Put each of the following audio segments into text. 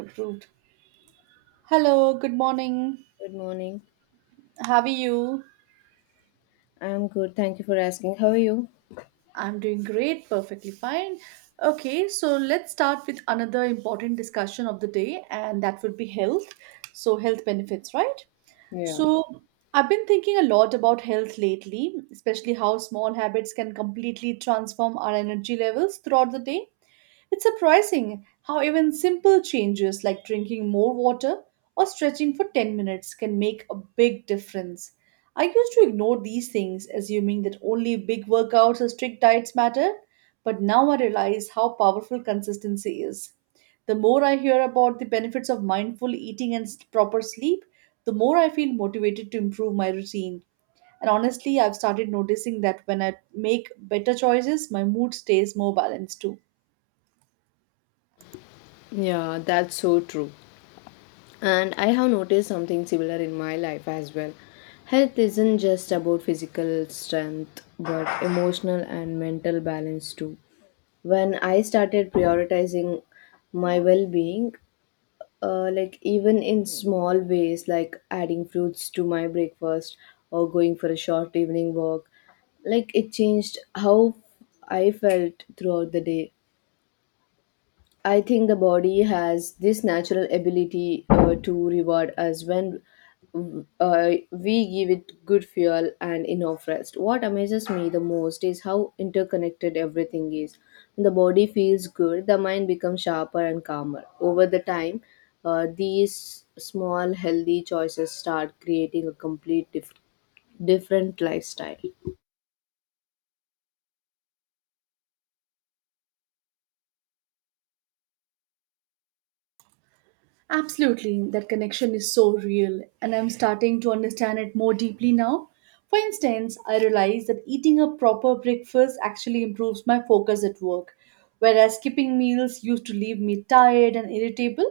Approved. Hello, good morning. Good morning. How are you? I am good. Thank you for asking. How are you? I'm doing great, perfectly fine. Okay, so let's start with another important discussion of the day, and that would be health. So, health benefits, right? So, I've been thinking a lot about health lately, especially how small habits can completely transform our energy levels throughout the day. It's surprising how even simple changes like drinking more water or stretching for 10 minutes can make a big difference. I used to ignore these things, assuming that only big workouts or strict diets matter, but now I realize how powerful consistency is. The more I hear about the benefits of mindful eating and proper sleep, the more I feel motivated to improve my routine. And honestly, I've started noticing that when I make better choices, my mood stays more balanced too. Yeah, that's so true. And I have noticed something similar in my life as well. Health isn't just about physical strength, but emotional and mental balance too. When I started prioritizing my well being, like even in small ways, like adding fruits to my breakfast or going for a short evening walk, like it changed how I felt throughout the day. I think the body has this natural ability to reward us when we give it good fuel and enough rest. What amazes me the most is how interconnected everything is. When the body feels good, the mind becomes sharper and calmer. Over the time, these small healthy choices start creating a complete different lifestyle. Absolutely, that connection is so real, and I'm starting to understand it more deeply now. For instance, I realized that eating a proper breakfast actually improves my focus at work, whereas skipping meals used to leave me tired and irritable.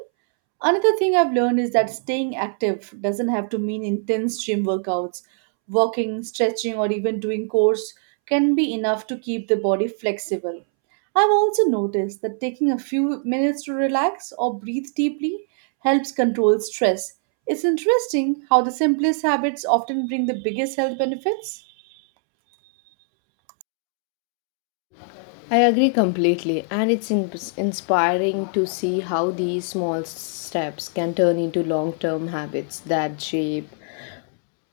Another thing I've learned is that staying active doesn't have to mean intense gym workouts. Walking, stretching, or even doing chores can be enough to keep the body flexible. I've also noticed that taking a few minutes to relax or breathe deeply helps control stress. It's interesting how the simplest habits often bring the biggest health benefits. I agree completely, and it's inspiring to see how these small steps can turn into long term habits that shape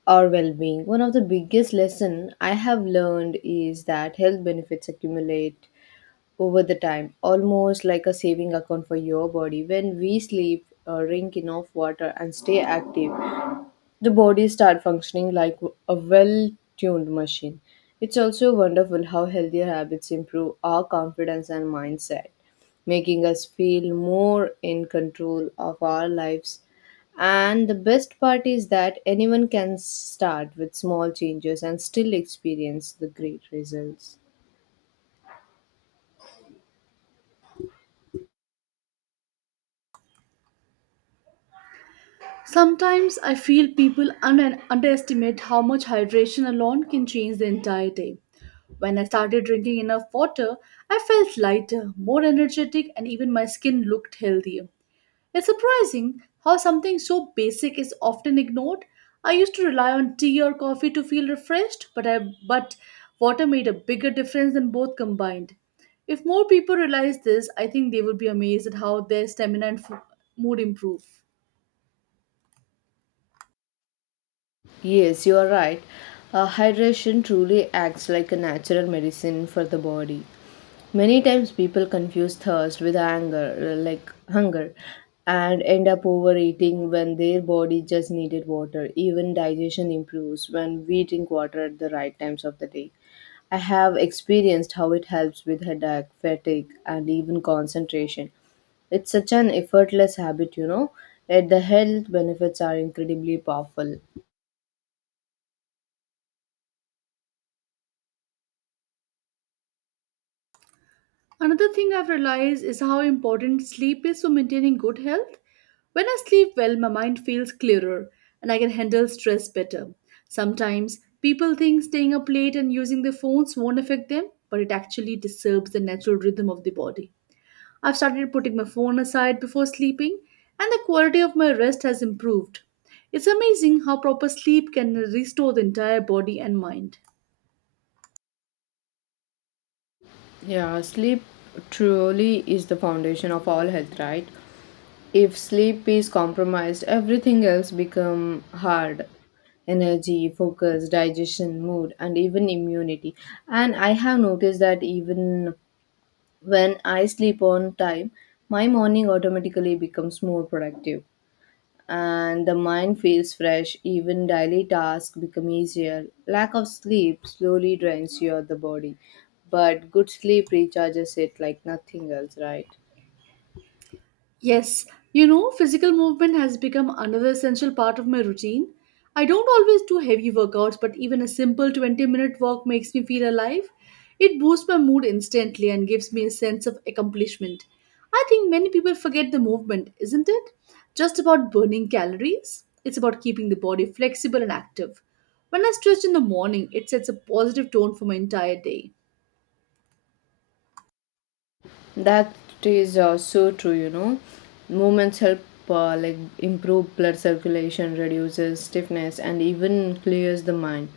our well being. One of the biggest lessons I have learned is that health benefits accumulate over the time, almost like a saving account for your body. When we sleep, drink enough water, and stay active, the body start functioning like a well tuned machine. It's also wonderful how healthier habits improve our confidence and mindset, making us feel more in control of our lives. And the best part is that anyone can start with small changes and still experience the great results. Sometimes I feel people underestimate how much hydration alone can change the entire day. When I started drinking enough water, I felt lighter, more energetic, and even my skin looked healthier. It's surprising how something so basic is often ignored. I used to rely on tea or coffee to feel refreshed, but water made a bigger difference than both combined. If more people realize this, I think they would be amazed at how their stamina and mood improve. Yes, you are right. Hydration truly acts like a natural medicine for the body. Many times people confuse thirst with anger, like hunger, and end up overeating when their body just needed water. Even digestion improves when we drink water at the right times of the day. I have experienced how it helps with headache, fatigue, and even concentration. It's such an effortless habit, you know, yet the health benefits are incredibly powerful. Another thing I've realized is how important sleep is for maintaining good health. When I sleep well, my mind feels clearer and I can handle stress better. Sometimes people think staying up late and using their phones won't affect them, but it actually disturbs the natural rhythm of the body. I've started putting my phone aside before sleeping, and the quality of my rest has improved. It's amazing how proper sleep can restore the entire body and mind. Yeah, sleep truly is the foundation of all health, right? If sleep is compromised, everything else become hard. Energy, focus, digestion, mood, and even immunity. And I have noticed that even when I sleep on time, my morning automatically becomes more productive and the mind feels fresh. Even daily tasks become easier. Lack of sleep slowly drains your the body, but good sleep recharges it like nothing else, right? Yes, you know, physical movement has become another essential part of my routine. I don't always do heavy workouts, but even a simple 20-minute walk makes me feel alive. It boosts my mood instantly and gives me a sense of accomplishment. I think many people forget the movement, isn't it? Just about burning calories. It's about keeping the body flexible and active. When I stretch in the morning, it sets a positive tone for my entire day. That is so true, you know. Movements help like improve blood circulation, reduces stiffness, and even clears the mind.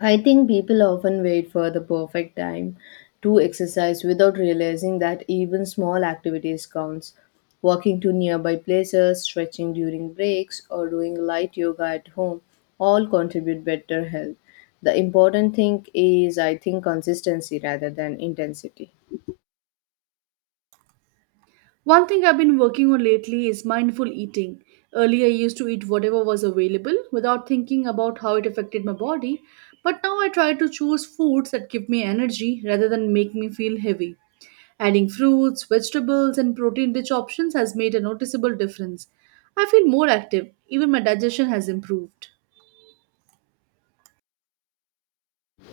I think people often wait for the perfect time to exercise without realizing that even small activities counts. Walking to nearby places, stretching during breaks, or doing light yoga at home all contribute better health. The important thing is I think consistency rather than intensity. One thing I've been working on lately is mindful eating. Earlier, I used to eat whatever was available without thinking about how it affected my body, but now I try to choose foods that give me energy rather than make me feel heavy. Adding fruits, vegetables, and protein rich options has made a noticeable difference. I feel more active, even my digestion has improved.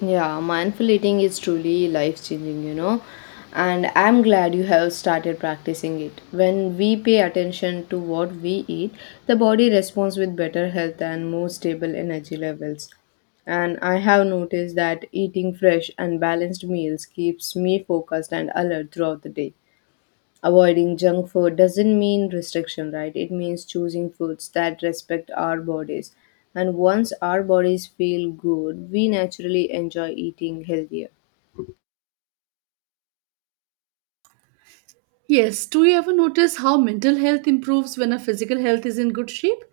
Yeah, mindful eating is truly life changing, you know. And I'm glad you have started practicing it. When we pay attention to what we eat, the body responds with better health and more stable energy levels. And I have noticed that eating fresh and balanced meals keeps me focused and alert throughout the day. Avoiding junk food doesn't mean restriction, right? It means choosing foods that respect our bodies. And once our bodies feel good, we naturally enjoy eating healthier. Yes, do you ever notice how mental health improves when our physical health is in good shape?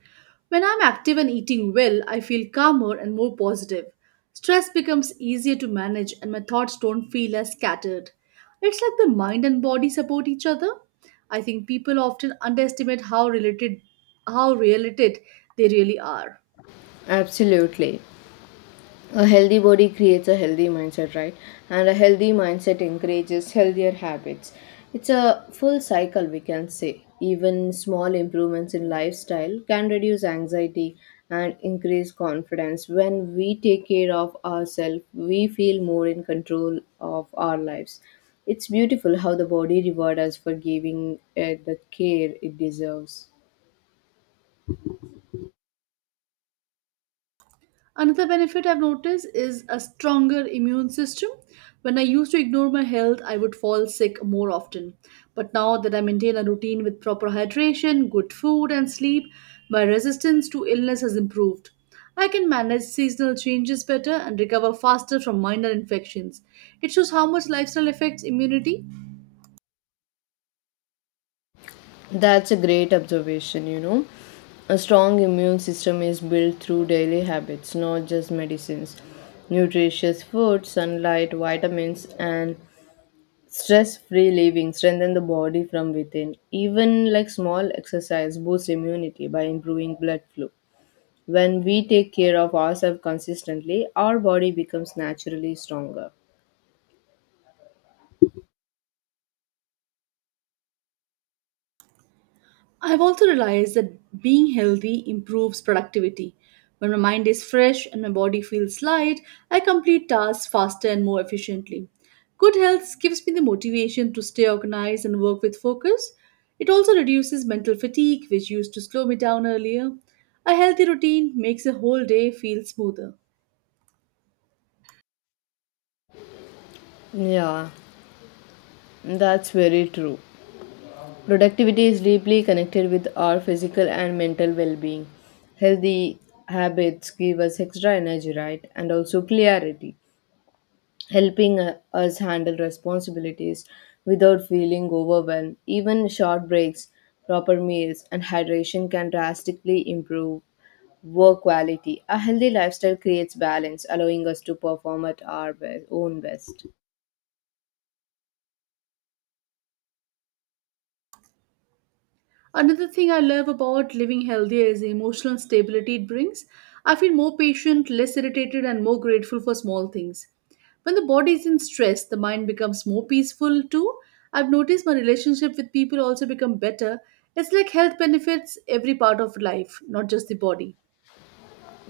When I'm active and eating well, I feel calmer and more positive. Stress becomes easier to manage and my thoughts don't feel as scattered. It's like the mind and body support each other. I think people often underestimate how related they really are. Absolutely. A healthy body creates a healthy mindset, right? And a healthy mindset encourages healthier habits. It's a full cycle, we can say. Even small improvements in lifestyle can reduce anxiety and increase confidence. When we take care of ourselves, we feel more in control of our lives. It's beautiful how the body rewards us for giving it the care it deserves. Another benefit I've noticed is a stronger immune system. When I used to ignore my health, I would fall sick more often. But now that I maintain a routine with proper hydration, good food, and sleep, my resistance to illness has improved. I can manage seasonal changes better and recover faster from minor infections. It shows how much lifestyle affects immunity. That's a great observation, you know. A strong immune system is built through daily habits, not just medicines. Nutritious food, sunlight, vitamins, and stress free living strengthen the body from within. Even like small exercise boosts immunity by improving blood flow. When we take care of ourselves consistently, our body becomes naturally stronger. I've also realized that being healthy improves productivity. When my mind is fresh and my body feels light, I complete tasks faster and more efficiently. Good health gives me the motivation to stay organized and work with focus. It also reduces mental fatigue, which used to slow me down earlier. A healthy routine makes the whole day feel smoother. Yeah, that's very true. Productivity is deeply connected with our physical and mental well being. Healthy habits give us extra energy, right? And also clarity, helping us handle responsibilities without feeling overwhelmed. Even short breaks, proper meals, and hydration can drastically improve work quality. A healthy lifestyle creates balance, allowing us to perform at our own best. Another thing I love about living healthier is the emotional stability it brings. I feel more patient, less irritated, and more grateful for small things. When the body is in stress, the mind becomes more peaceful too. I've noticed my relationship with people also become better. It's like health benefits every part of life, not just the body.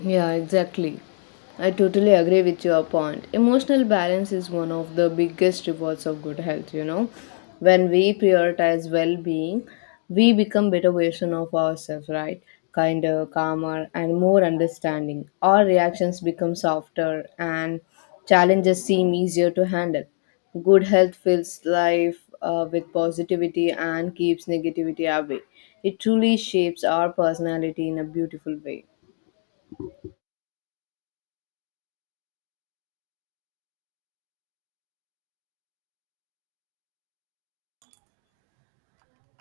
Yeah, exactly. I totally agree with your point. Emotional balance is one of the biggest rewards of good health, you know. When we prioritize well being, we become better version of ourselves, right? Kinder, calmer, and more understanding. Our reactions become softer and challenges seem easier to handle. Good health fills life with positivity and keeps negativity away. It truly shapes our personality in a beautiful way.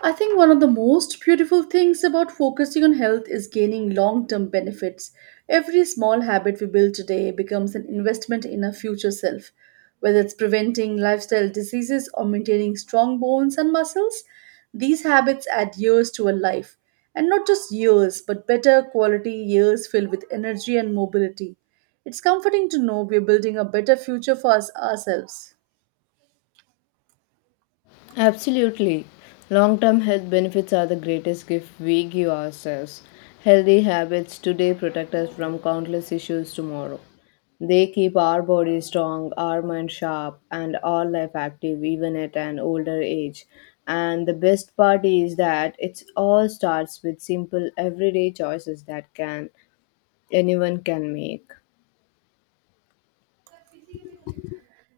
I think one of the most beautiful things about focusing on health is gaining long term benefits. Every small habit we build today becomes an investment in our future self. Whether it's preventing lifestyle diseases or maintaining strong bones and muscles, these habits add years to a life. And not just years, but better quality years filled with energy and mobility. It's comforting to know we're building a better future for us ourselves. Absolutely. Long term health benefits are the greatest gift we give ourselves. Healthy habits today protect us from countless issues tomorrow. They keep our body strong, our mind sharp, and our life active even at an older age. And the best part is that it all starts with simple everyday choices that can anyone can make.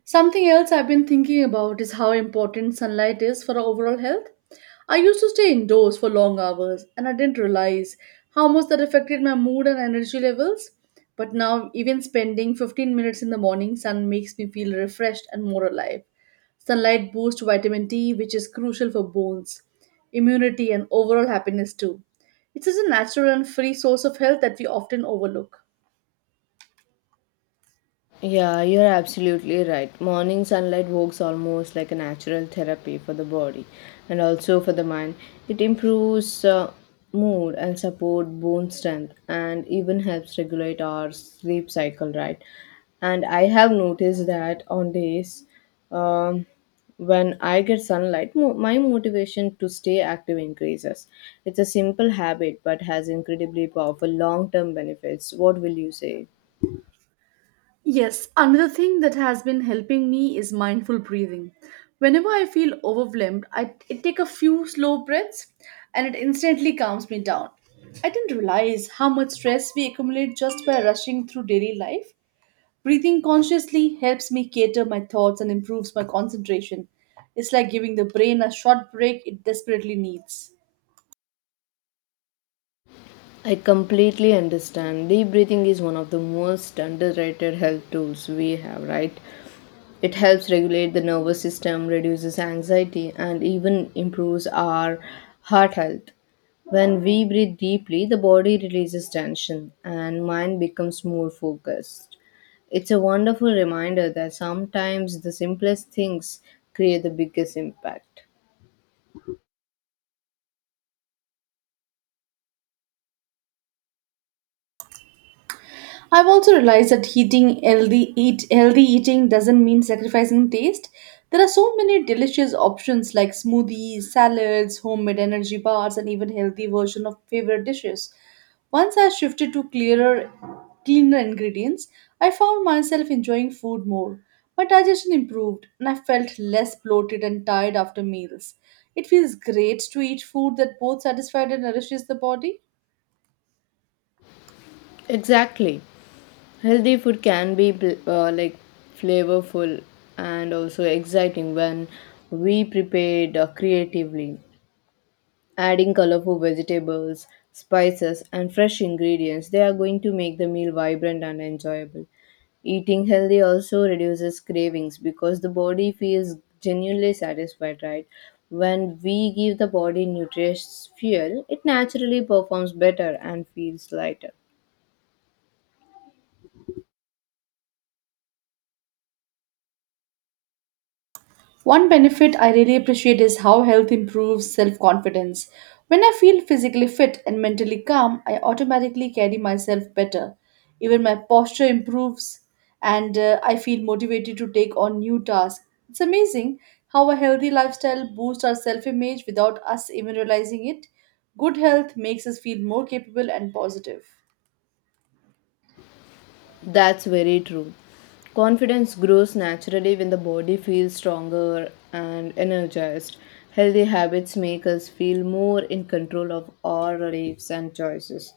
Something else I've been thinking about is how important sunlight is for our overall health. I used to stay indoors for long hours and I didn't realize how much that affected my mood and energy levels. But now, even spending 15 minutes in the morning sun makes me feel refreshed and more alive. Sunlight boosts vitamin D, which is crucial for bones, immunity, and overall happiness, too. It's such a natural and free source of health that we often overlook. Yeah, you're absolutely right. Morning sunlight works almost like a natural therapy for the body and also for the mind. It improves mood and support bone strength and even helps regulate our sleep cycle, right? And I have noticed that on days um, when I get sunlight, my motivation to stay active increases. It's a simple habit but has incredibly powerful long-term benefits. What will you say? Yes, another thing that has been helping me is mindful breathing. Whenever I feel overwhelmed, I take a few slow breaths and it instantly calms me down. I didn't realize how much stress we accumulate just by rushing through daily life. Breathing consciously helps me cater my thoughts and improves my concentration. It's like giving the brain a short break it desperately needs. I completely understand. Deep breathing is one of the most underrated health tools we have, right? It helps regulate the nervous system, reduces anxiety, and even improves our heart health. When we breathe deeply, the body releases tension and mind becomes more focused. It's a wonderful reminder that sometimes the simplest things create the biggest impact. I've also realized that heating healthy eat healthy eating doesn't mean sacrificing taste. There are so many delicious options like smoothies, salads, homemade energy bars, and even healthy version of favorite dishes. Once I shifted to cleaner ingredients, I found myself enjoying food more. My digestion improved, and I felt less bloated and tired after meals. It feels great to eat food that both satisfies and nourishes the body. Exactly. Healthy food can be like flavorful and also exciting when we prepared creatively. Adding colorful vegetables, spices, and fresh ingredients, they are going to make the meal vibrant and enjoyable. Eating healthy also reduces cravings because the body feels genuinely satisfied, right? When we give the body nutritious fuel, it naturally performs better and feels lighter. One benefit I really appreciate is how health improves self confidence. When I feel physically fit and mentally calm, I automatically carry myself better. Even my posture improves and I feel motivated to take on new tasks. It's amazing how a healthy lifestyle boosts our self image without us even realizing it. Good health makes us feel more capable and positive. That's very true. Confidence grows naturally when the body feels stronger and energized. Healthy habits make us feel more in control of our lives and choices.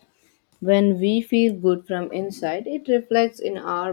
When we feel good from inside, it reflects in our